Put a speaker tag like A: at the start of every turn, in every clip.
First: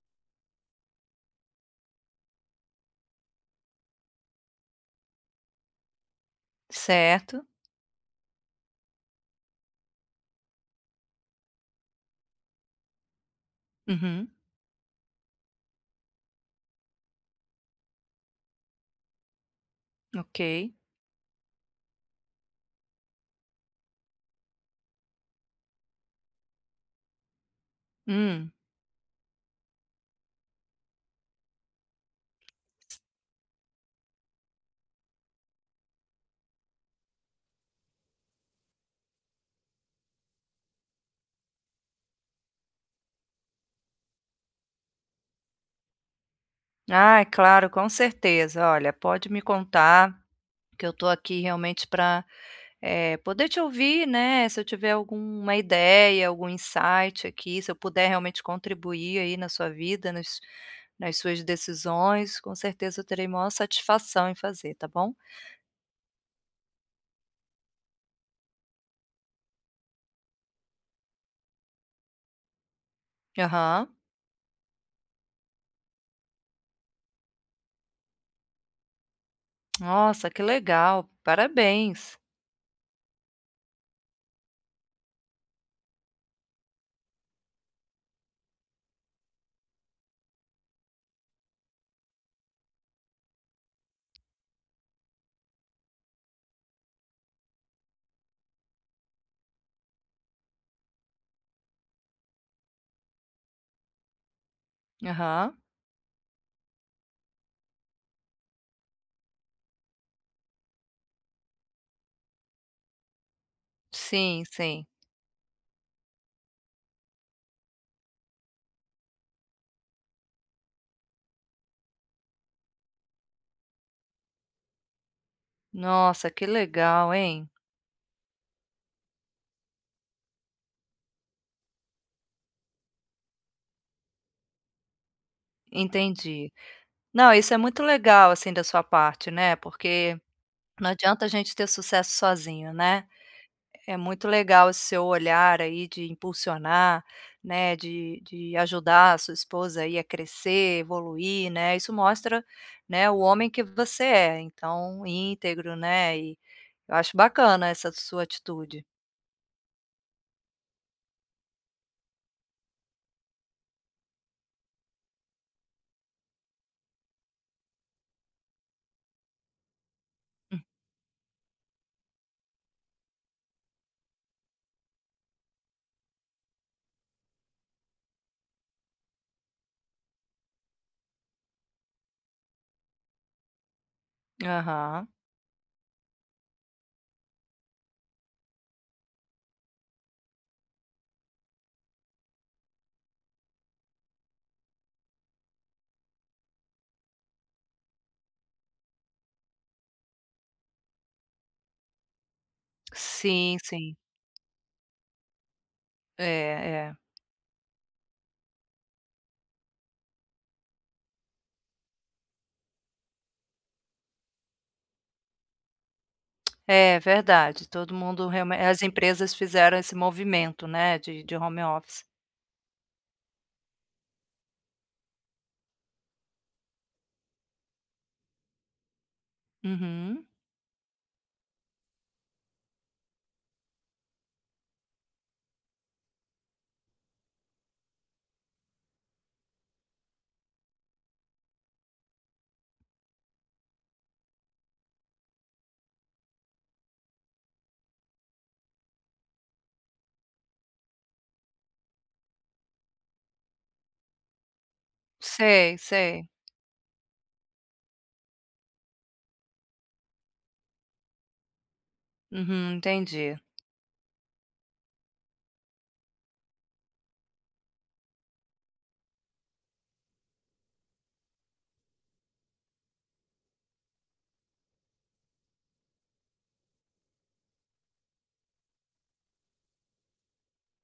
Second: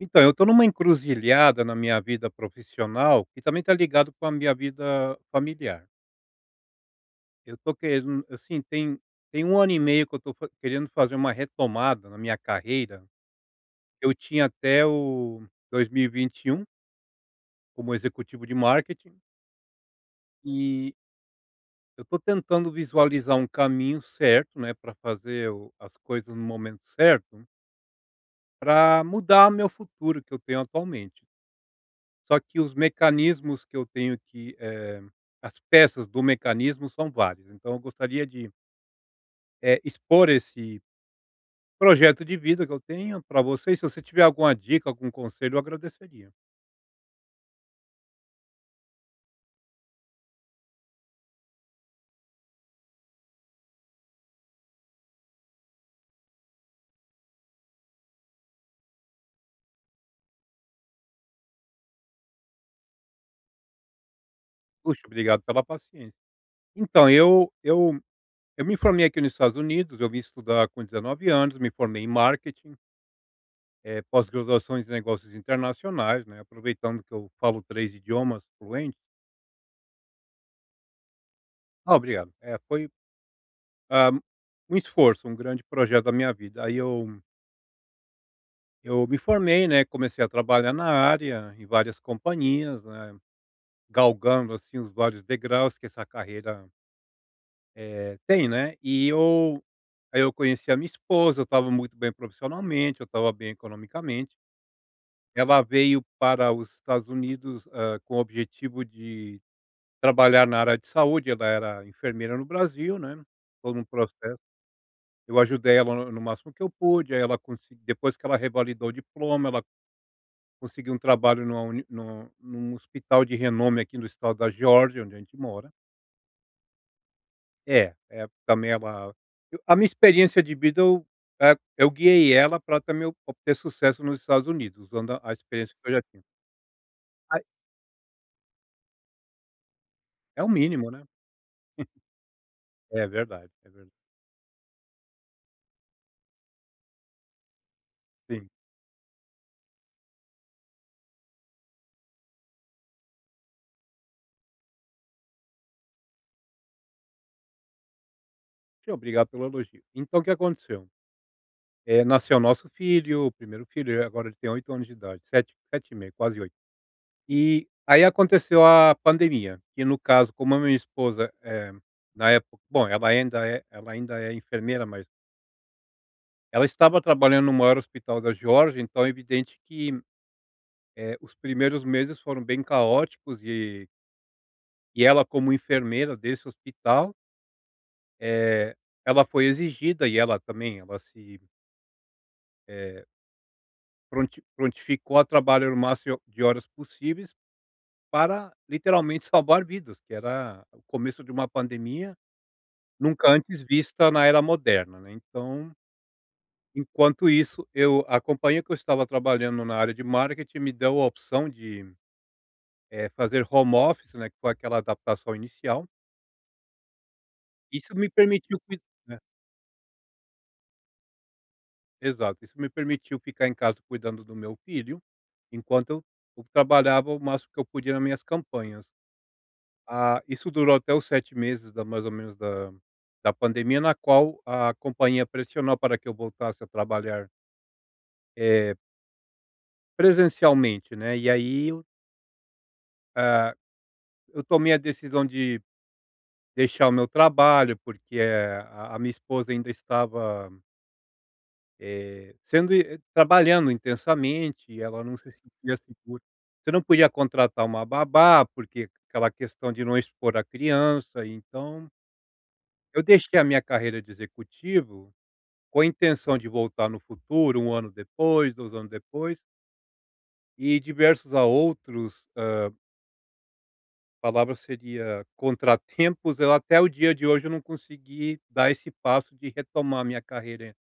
A: Então, eu estou numa encruzilhada na minha vida profissional e também está ligado com a minha vida familiar.
B: Certo.
A: Eu estou querendo, assim, tem um ano e meio que eu estou querendo fazer uma retomada na minha carreira. Eu
B: Uhum.
A: tinha até o 2021 como executivo de marketing
B: Ok.
A: e eu estou tentando visualizar um caminho certo, né, para fazer as coisas no momento certo,
B: Hum.
A: para mudar meu futuro que eu tenho atualmente. Só que os mecanismos que eu tenho que, as peças do mecanismo são várias. Então eu gostaria de, expor esse projeto de vida que eu tenho para vocês, se você tiver alguma dica, algum conselho, eu agradeceria.
B: Ah, é claro, com certeza. Olha, pode me contar, que eu estou aqui realmente para, poder te ouvir, né? Se eu tiver alguma ideia, algum insight aqui, se eu puder realmente contribuir aí na sua vida, nas suas decisões, com certeza eu terei maior satisfação em fazer, tá
A: Puxa,
B: bom?
A: obrigado pela paciência. Então eu me formei aqui nos Estados Unidos, eu vim estudar com 19 anos, me formei em marketing,
B: Aham.
A: pós-graduação em negócios internacionais, né, aproveitando que eu falo 3 idiomas fluentes.
B: Nossa, que legal,
A: Ah,
B: parabéns.
A: obrigado. É, foi Ah, um esforço, um grande projeto da minha vida. Aí eu me formei, né, comecei a trabalhar na área, em várias companhias, né, galgando, assim, os vários degraus que essa carreira, tem, né. E eu aí eu conheci a minha esposa, eu estava muito bem profissionalmente, eu estava bem economicamente.
B: Aham.
A: Ela veio para os Estados Unidos, com o objetivo de trabalhar na área de saúde, ela era enfermeira no Brasil, né, todo um processo.
B: Sim, sim.
A: Eu ajudei ela no máximo que eu pude. Aí ela consegui depois que ela revalidou o diploma, ela conseguiu um trabalho numa uni num num hospital de renome aqui no estado da Geórgia, onde a gente mora.
B: Nossa, que legal, hein.
A: É, é, também ela eu, a minha experiência de vida, eu guiei ela para também eu obter sucesso nos Estados Unidos, usando a experiência que eu já tinha.
B: Entendi. Não,
A: Ai,
B: isso é muito legal, assim, da sua parte, né, porque
A: é o
B: não
A: mínimo, né.
B: adianta a gente ter sucesso sozinho,
A: É
B: né.
A: verdade, é verdade.
B: É muito legal esse seu olhar aí de impulsionar, né, de
A: Sim.
B: de ajudar a sua esposa aí a crescer, evoluir, né, isso mostra, né, o homem que você é, então íntegro, né, e eu acho bacana essa sua atitude.
A: Te obrigado pelo elogio. Então o que aconteceu? Nasceu nosso filho, o 1º filho. Agora ele tem 8 anos de idade, 7, 7 e meio, quase 8. E aí aconteceu a pandemia, que no caso, como a minha esposa, na época, bom, ela ainda é enfermeira, mas ela estava trabalhando no maior hospital da Geórgia, então é evidente que, os primeiros meses foram bem caóticos. E
B: Aham.
A: ela, como enfermeira desse hospital, eh, ela foi exigida. E ela também, ela se, eh, prontificou a trabalhar o máximo de horas possíveis para literalmente salvar vidas, que era o começo de uma pandemia nunca
B: Sim,
A: antes
B: sim.
A: vista na era moderna, né. Então,
B: É, é.
A: enquanto isso, eu a companhia que eu estava trabalhando na área de marketing me deu a opção de, fazer home office, né, que foi aquela adaptação inicial.
B: É verdade,
A: Isso
B: todo
A: me
B: mundo
A: permitiu
B: realme
A: cui
B: as
A: né,
B: empresas fizeram esse movimento, né, de home office.
A: exato. Isso me permitiu ficar em casa cuidando do meu filho, enquanto eu trabalhava o máximo que eu podia nas minhas campanhas. Ah,
B: Uhum.
A: isso durou até os 7 meses, da mais ou menos, da pandemia, na qual a companhia pressionou para que eu voltasse a trabalhar, eh presencialmente, né. E aí ah, eu tomei a decisão de deixar o meu trabalho, porque, a minha esposa ainda estava, sendo e trabalhando intensamente, e ela não se sentia
B: Sei,
A: segura.
B: sei.
A: Você não podia contratar uma babá, porque aquela questão de não expor a criança. Então
B: Uhum,
A: eu
B: entendi,
A: deixei a minha carreira de executivo com a intenção de voltar no futuro, um ano depois, 2 anos depois, e diversos a outros, palavra seria, contratempos. Eu, até o dia de hoje, eu não consegui dar esse passo de retomar minha carreira.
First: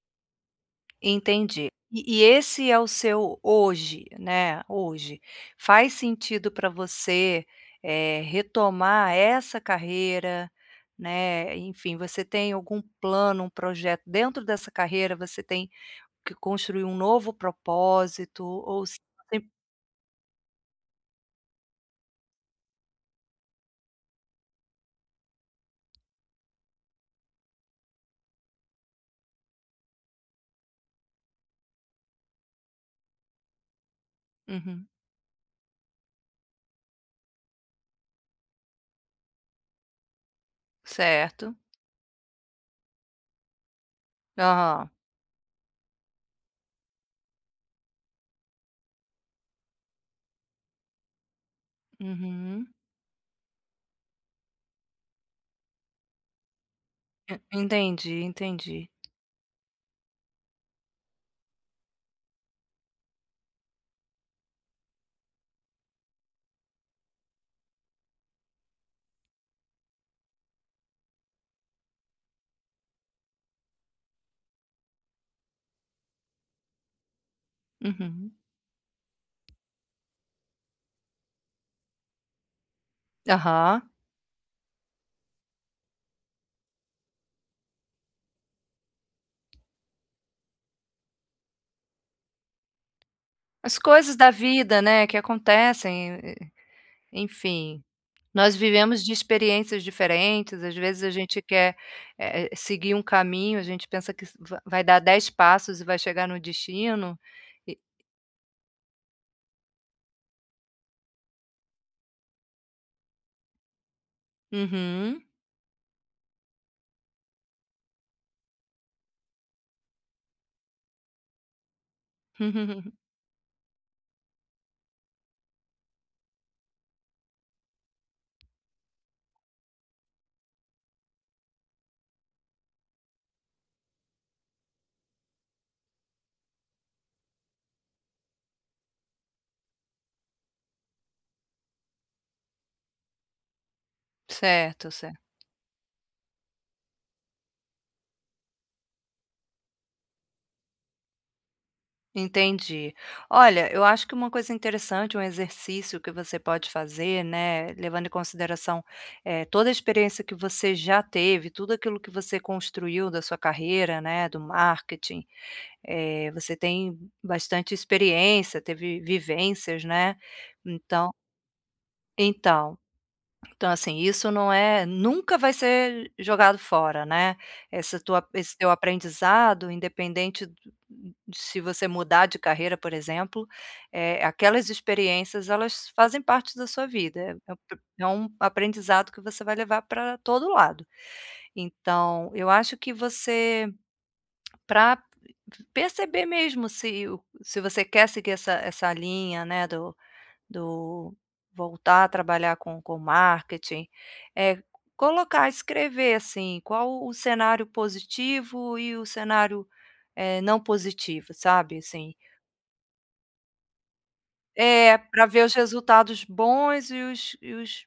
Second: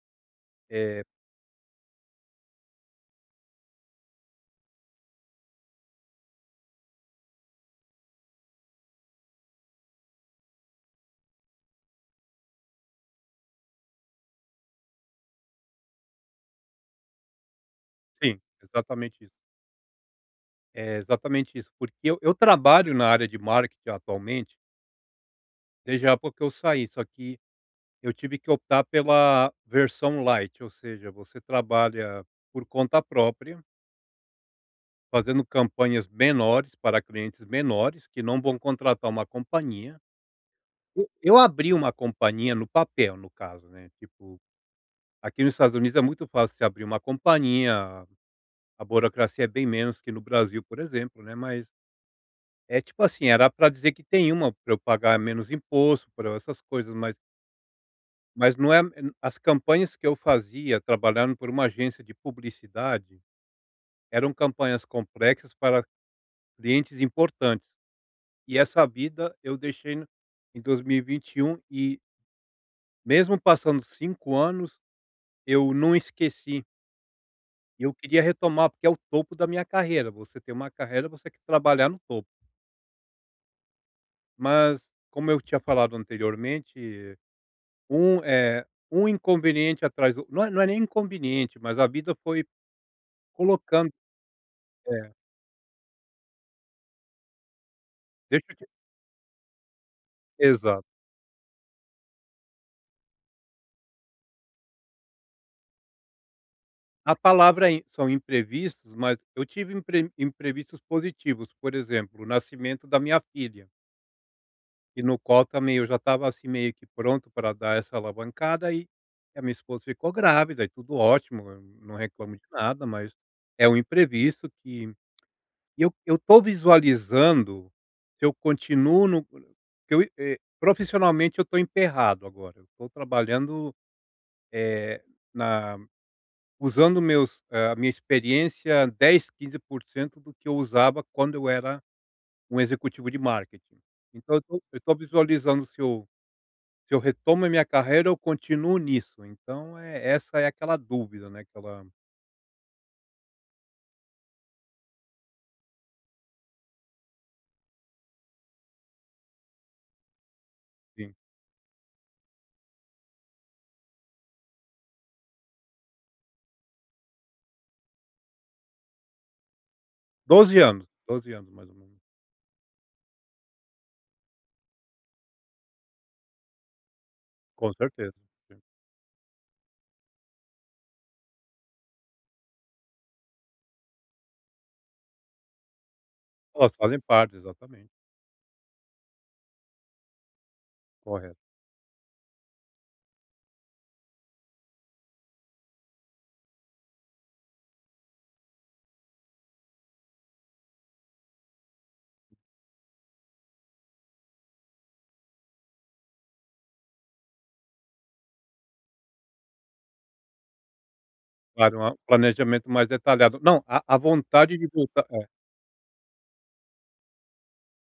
A: É.
B: entendi. E esse é o seu hoje, né, hoje. Faz sentido para você, retomar essa carreira, né? Enfim, você tem algum plano, um projeto dentro dessa carreira, você tem que construir um novo
A: Sim,
B: propósito ou se
A: exatamente isso.
B: tem
A: É exatamente isso, porque eu trabalho na área de marketing atualmente, desde a época que eu saí. Só que eu tive que optar pela versão light, ou seja, você trabalha por conta própria,
B: uhum.
A: fazendo campanhas menores para clientes menores que não vão contratar uma companhia. E eu
B: Certo.
A: abri uma companhia no papel, no caso, né, tipo.
B: Aham.
A: Aqui nos Estados Unidos é muito fácil se abrir uma companhia, a burocracia é bem menos que no Brasil, por exemplo, né, mas
B: Uhum.
A: é tipo assim, era para dizer que tem uma para eu pagar menos imposto, para essas coisas, mas
B: E entendi,
A: não é.
B: entendi.
A: As campanhas que eu fazia trabalhando por uma agência de publicidade eram campanhas complexas para clientes importantes. E essa vida eu deixei no em 2021 e vinte e um, e mesmo passando 5 anos, eu não esqueci. E eu queria
B: Uhum.
A: retomar, porque é o topo da minha carreira. Você tem uma carreira, você tem que trabalhar no topo.
B: Aham.
A: Mas, como eu tinha falado anteriormente, um, é um inconveniente atrás do, não é, não é nem inconveniente, mas a vida foi
B: As
A: colocando.
B: coisas da vida, né,
A: É,
B: que acontecem, e enfim,
A: deixa
B: nós
A: eu te...
B: vivemos de experiências diferentes, às
A: Exato.
B: vezes a gente quer, seguir um caminho, a gente pensa que va vai dar 10 passos e vai chegar no
A: A
B: destino
A: palavra
B: e
A: in são imprevistos, mas eu tive imprevistos positivos, por exemplo, o nascimento da minha filha. E no
B: uhum.
A: qual também eu já estava, assim, meio que pronto para dar essa alavancada, e a minha esposa ficou grávida, e tudo ótimo, eu não reclamo de nada, mas é um imprevisto que. E eu tô visualizando, se eu continuo no que profissionalmente eu estou emperrado agora. Eu estou trabalhando, eh, na usando meus eh, a minha experiência 10, 15% do que eu usava quando eu era um executivo de marketing. Então eu
B: Certo,
A: estou
B: certo.
A: visualizando, se eu retomo a minha carreira, eu continuo nisso? Então é essa é aquela dúvida, né, aquela.
B: Entendi. Olha, eu acho que uma coisa interessante, um exercício que você pode fazer, né, levando em consideração, toda a experiência que você já
A: Sim.
B: teve, tudo aquilo que você construiu da sua carreira, né, do marketing. Você tem bastante experiência, teve vivências, né?
A: 12 anos,
B: então
A: 12 anos, mais ou menos.
B: então então, assim, isso não é nunca vai ser jogado fora, né?
A: Com
B: Essa
A: certeza,
B: tua esse
A: sim.
B: teu aprendizado, independente do- se você mudar de carreira, por exemplo, aquelas experiências, elas fazem parte da
A: Elas
B: sua
A: fazem parte,
B: vida, é é
A: exatamente,
B: é um aprendizado que você vai levar para todo lado.
A: correto.
B: Então eu acho que você para perceber mesmo se você quer seguir essa linha, né, do voltar a trabalhar com marketing, é colocar, escrever, assim, qual o cenário positivo e o cenário, não positivo,
A: Claro,
B: sabe,
A: é um
B: assim.
A: planejamento mais detalhado. Não, a vontade de
B: É,
A: voltar é,
B: para ver os resultados bons e os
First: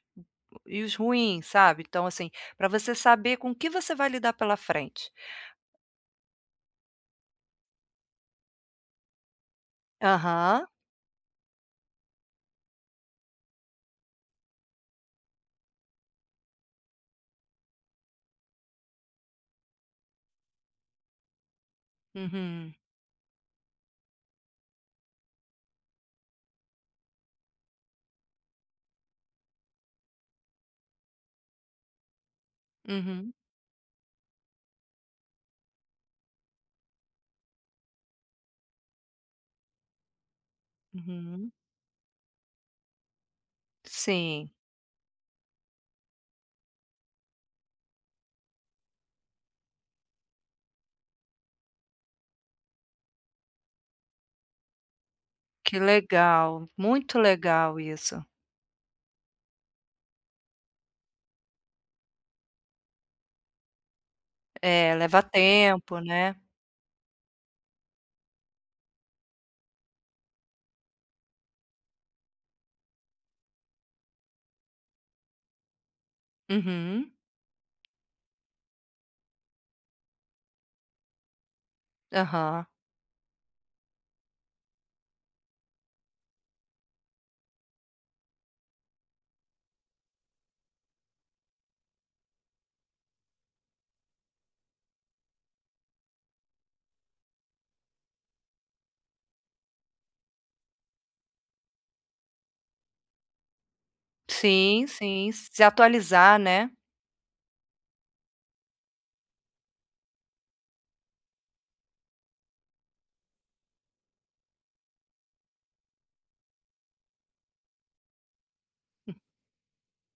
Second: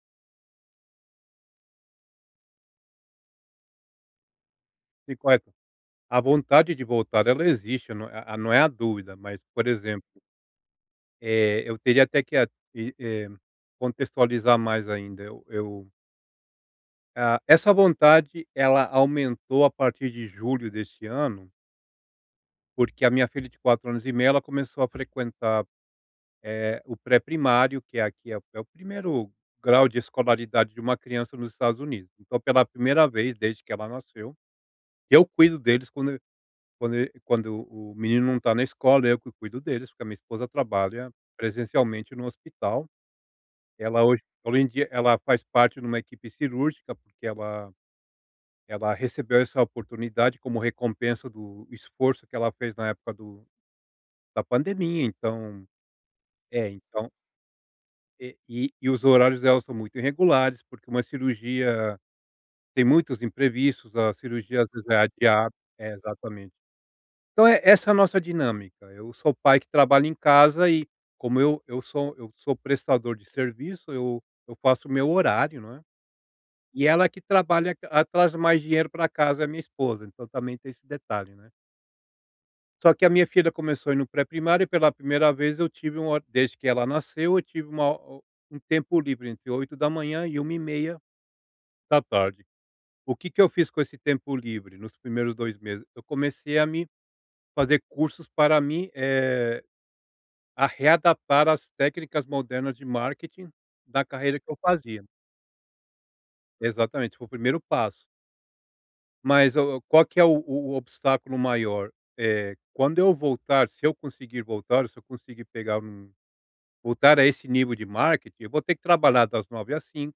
B: e os ruins, sabe. Então, assim, para você saber com o que você vai lidar pela frente.
A: sim, correto. A vontade de voltar ela existe, não é a, dúvida, mas, por exemplo,
B: Aham.
A: eu teria até que e, eh, contextualizar mais ainda. Essa vontade ela aumentou a partir de julho deste ano.
B: Uhum.
A: Porque a minha filha, de 4 anos e meio, ela começou a frequentar, o pré-primário, que aqui é o primeiro grau de escolaridade de uma criança nos Estados Unidos. Então, pela primeira
B: Uhum.
A: vez desde que ela nasceu, eu cuido deles quando quando o menino não está na escola. Eu que cuido deles, porque a minha esposa trabalha
B: Uhum.
A: presencialmente no hospital. Ela hoje
B: Sim.
A: hoje em dia ela faz parte de uma equipe cirúrgica, porque ela recebeu essa oportunidade como recompensa do esforço que ela fez na época do da pandemia, então.
B: Que legal,
A: É, então,
B: muito legal isso.
A: e os horários dela são muito irregulares, porque uma cirurgia tem muitos imprevistos, a cirurgia às vezes
B: É,
A: é
B: leva
A: adiada. É,
B: tempo, né.
A: exatamente. Então é essa é a nossa dinâmica. Eu sou pai que trabalha em casa, e como eu sou prestador de serviço, eu faço o meu horário, não é. E ela
B: Uhum.
A: que trabalha, a traz mais dinheiro para casa, é a minha esposa, então também tem esse detalhe, né.
B: Aham.
A: Só que a minha filha começou a ir no pré-primário, e pela primeira vez eu tive um hor desde que ela nasceu, eu tive uma ho um tempo livre entre 8h da manhã e 1h30 da tarde. O que que eu fiz com esse tempo livre nos primeiros 2 meses? Eu comecei a me fazer cursos para a readaptar às técnicas modernas de marketing da carreira que eu
B: Sim,
A: fazia.
B: sim, se atualizar, né.
A: Exatamente, foi o primeiro passo. Mas o qual que é o obstáculo maior? É quando eu voltar, se eu conseguir voltar, se eu conseguir pegar um... Voltar a esse nível de marketing, eu vou ter que trabalhar das 9 às 5,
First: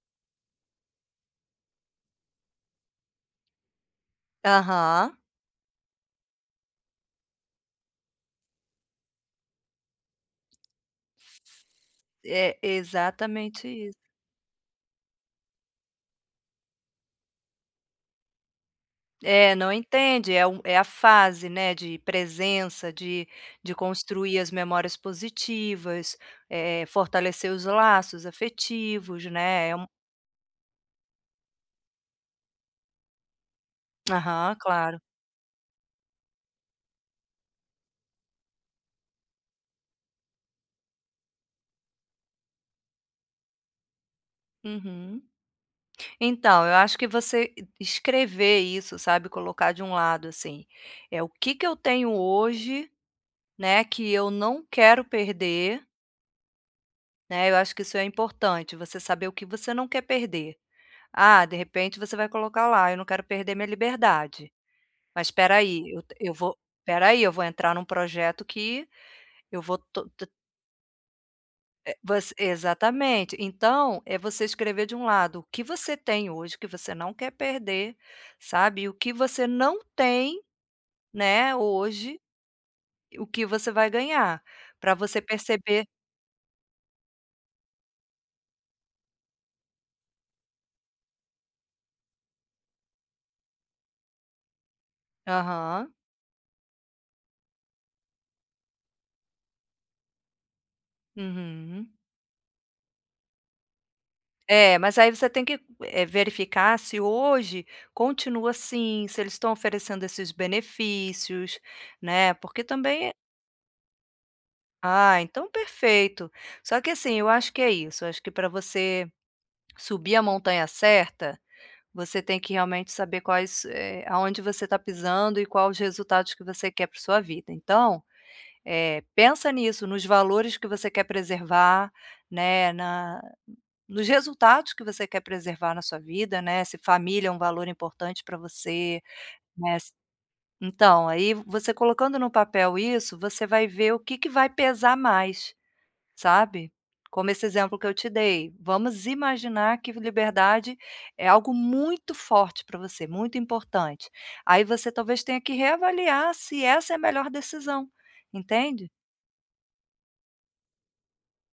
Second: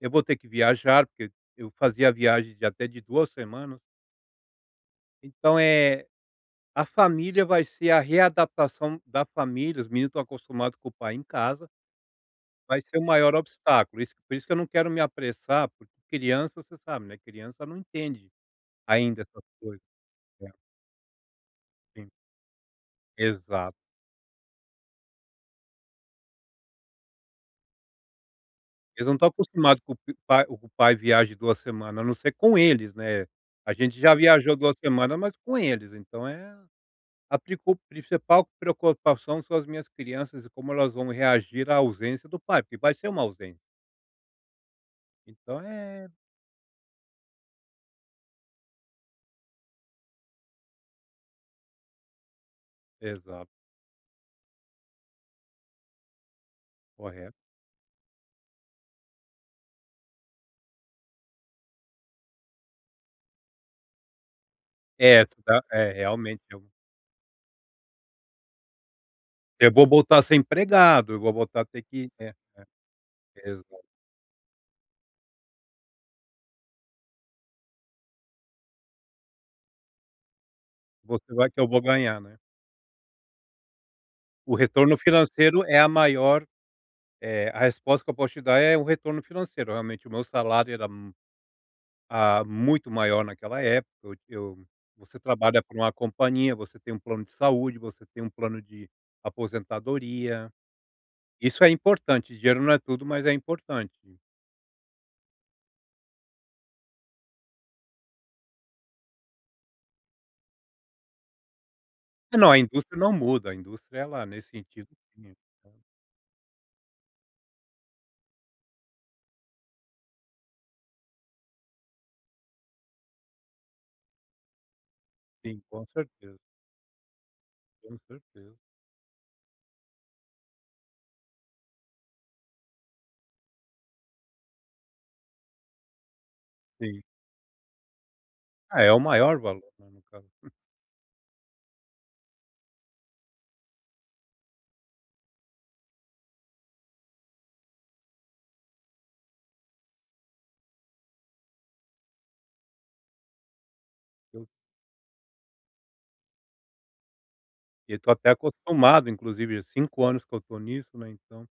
A: eu vou ter que viajar, porque eu fazia viagem de até de 2 semanas.
B: Aham.
A: Então, é a família, vai ser a readaptação da família, os meninos estão acostumados com o pai em casa,
B: É
A: vai ser o maior
B: exatamente isso.
A: obstáculo. Isso por isso que eu não quero me apressar, porque criança, você sabe, né, criança não entende ainda essas
B: É, não
A: coisas.
B: entende, é
A: É,
B: um é a fase, né, de
A: sim.
B: presença, de
A: Exato.
B: construir as memórias positivas, fortalecer os laços
A: Eles não
B: afetivos,
A: estão
B: né, é
A: acostumados
B: um
A: com o pai viaje 2 semanas, a não ser com eles, né. A gente já
B: aham,
A: viajou 2
B: claro.
A: semanas, mas com eles, então é a pricu principal preocupação são as minhas crianças e como elas vão reagir à ausência do pai, porque vai ser uma ausência.
B: Uhum.
A: Então é,
B: Então, eu acho que você escrever isso, sabe, colocar de um lado, assim, é o que que eu tenho hoje,
A: exato,
B: né, que eu não quero perder,
A: correto.
B: né? Eu acho que isso é importante, você saber o que você não quer perder. Ah, de repente você vai colocar lá, eu não quero perder minha liberdade.
A: É,
B: Mas
A: se
B: espera
A: dá
B: aí,
A: é,
B: eu
A: realmente,
B: vou,
A: eu
B: espera aí, eu vou entrar num projeto que eu
A: eu
B: vou
A: vou
B: to-
A: voltar a ser empregado, eu vou voltar a ter
B: É,
A: que é,
B: você exatamente.
A: exato.
B: Então, é você escrever de um lado o que você tem hoje, que você não quer perder, sabe, e o que você não tem,
A: Você vai,
B: né,
A: que eu vou
B: hoje,
A: ganhar, né.
B: o que você vai ganhar,
A: O
B: para
A: retorno
B: você
A: financeiro é
B: perceber
A: a maior... A resposta que eu posso te dar é um retorno financeiro. Realmente, o meu salário era, muito maior naquela época. Eu Você trabalha para uma
B: aham,
A: companhia, você tem um plano de saúde, você tem um plano de aposentadoria. Isso é
B: uhum.
A: importante. Dinheiro não é tudo, mas é importante.
B: É, mas aí você tem que, verificar se hoje continua assim, se eles estão oferecendo esses benefícios, né,
A: Ah, não, a
B: porque
A: indústria não
B: também
A: muda. A indústria ela, nesse sentido,
B: ah,
A: sim.
B: então
A: É,
B: perfeito. Só que assim, eu acho que é isso. Eu acho que para você subir a montanha certa você tem que realmente saber quais, aonde você está pisando e
A: sim,
B: quais os
A: com
B: resultados
A: certeza,
B: que você quer para sua vida.
A: com
B: Então,
A: certeza.
B: pensa nisso, nos valores que você quer preservar, né, na nos resultados que você quer preservar na sua vida, né, se
A: Sim.
B: família é um valor importante para
A: Ah, é o
B: você,
A: maior valor,
B: né,
A: né,
B: s
A: no caso.
B: então, aí você colocando no papel isso, você vai ver o que que vai pesar mais. Sabe? Como esse exemplo que eu te dei, vamos imaginar que liberdade é algo muito forte para você, muito importante.
A: Eu
B: Aí você talvez tenha que reavaliar se essa é a melhor decisão,
A: eu tô até
B: entende?
A: acostumado, inclusive, há 5 anos que eu estou nisso, né, então.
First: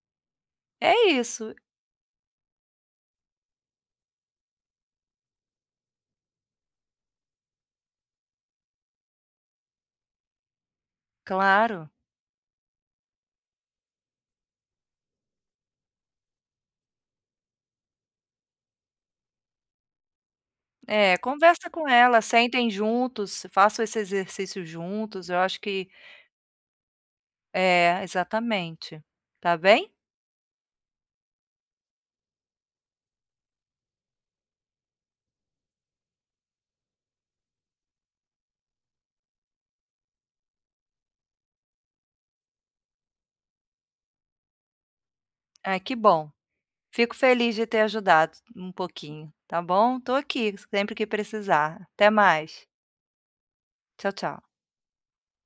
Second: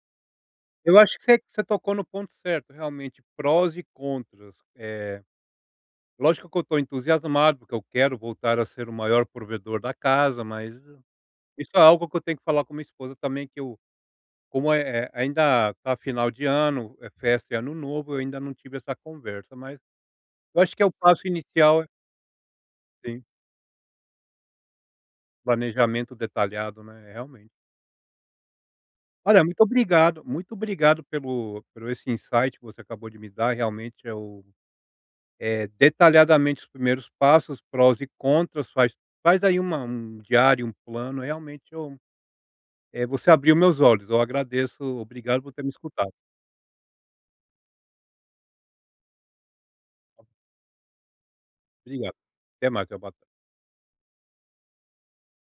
A: Eu
B: É
A: acho que você
B: isso,
A: você tocou no ponto certo, realmente, prós e contras. Lógico que eu estou entusiasmado, porque eu quero voltar a ser o maior provedor da casa, mas isso é
B: claro.
A: algo que eu tenho que falar com minha esposa também, que eu como é ainda está final de ano, é festa e ano novo, eu ainda não tive essa conversa, mas eu acho que é o
B: É,
A: passo
B: conversa
A: inicial, é,
B: com ela, sentem
A: sim,
B: juntos, façam esse exercício juntos, eu acho que
A: planejamento detalhado, né, realmente.
B: é, exatamente.
A: Olha,
B: Tá bem?
A: muito obrigado pelo esse insight que você acabou de me dar, realmente é o... Detalhadamente os primeiros passos, prós e contras, faz aí uma um diário, um plano, realmente você abriu meus olhos, eu agradeço, obrigado por ter me
B: Ai, que
A: escutado.
B: bom. Fico feliz de ter ajudado um pouquinho, tá bom? Tô aqui sempre que precisar. Até
A: Obrigado.
B: mais.
A: Até mais, até uma
B: Tchau, tchau.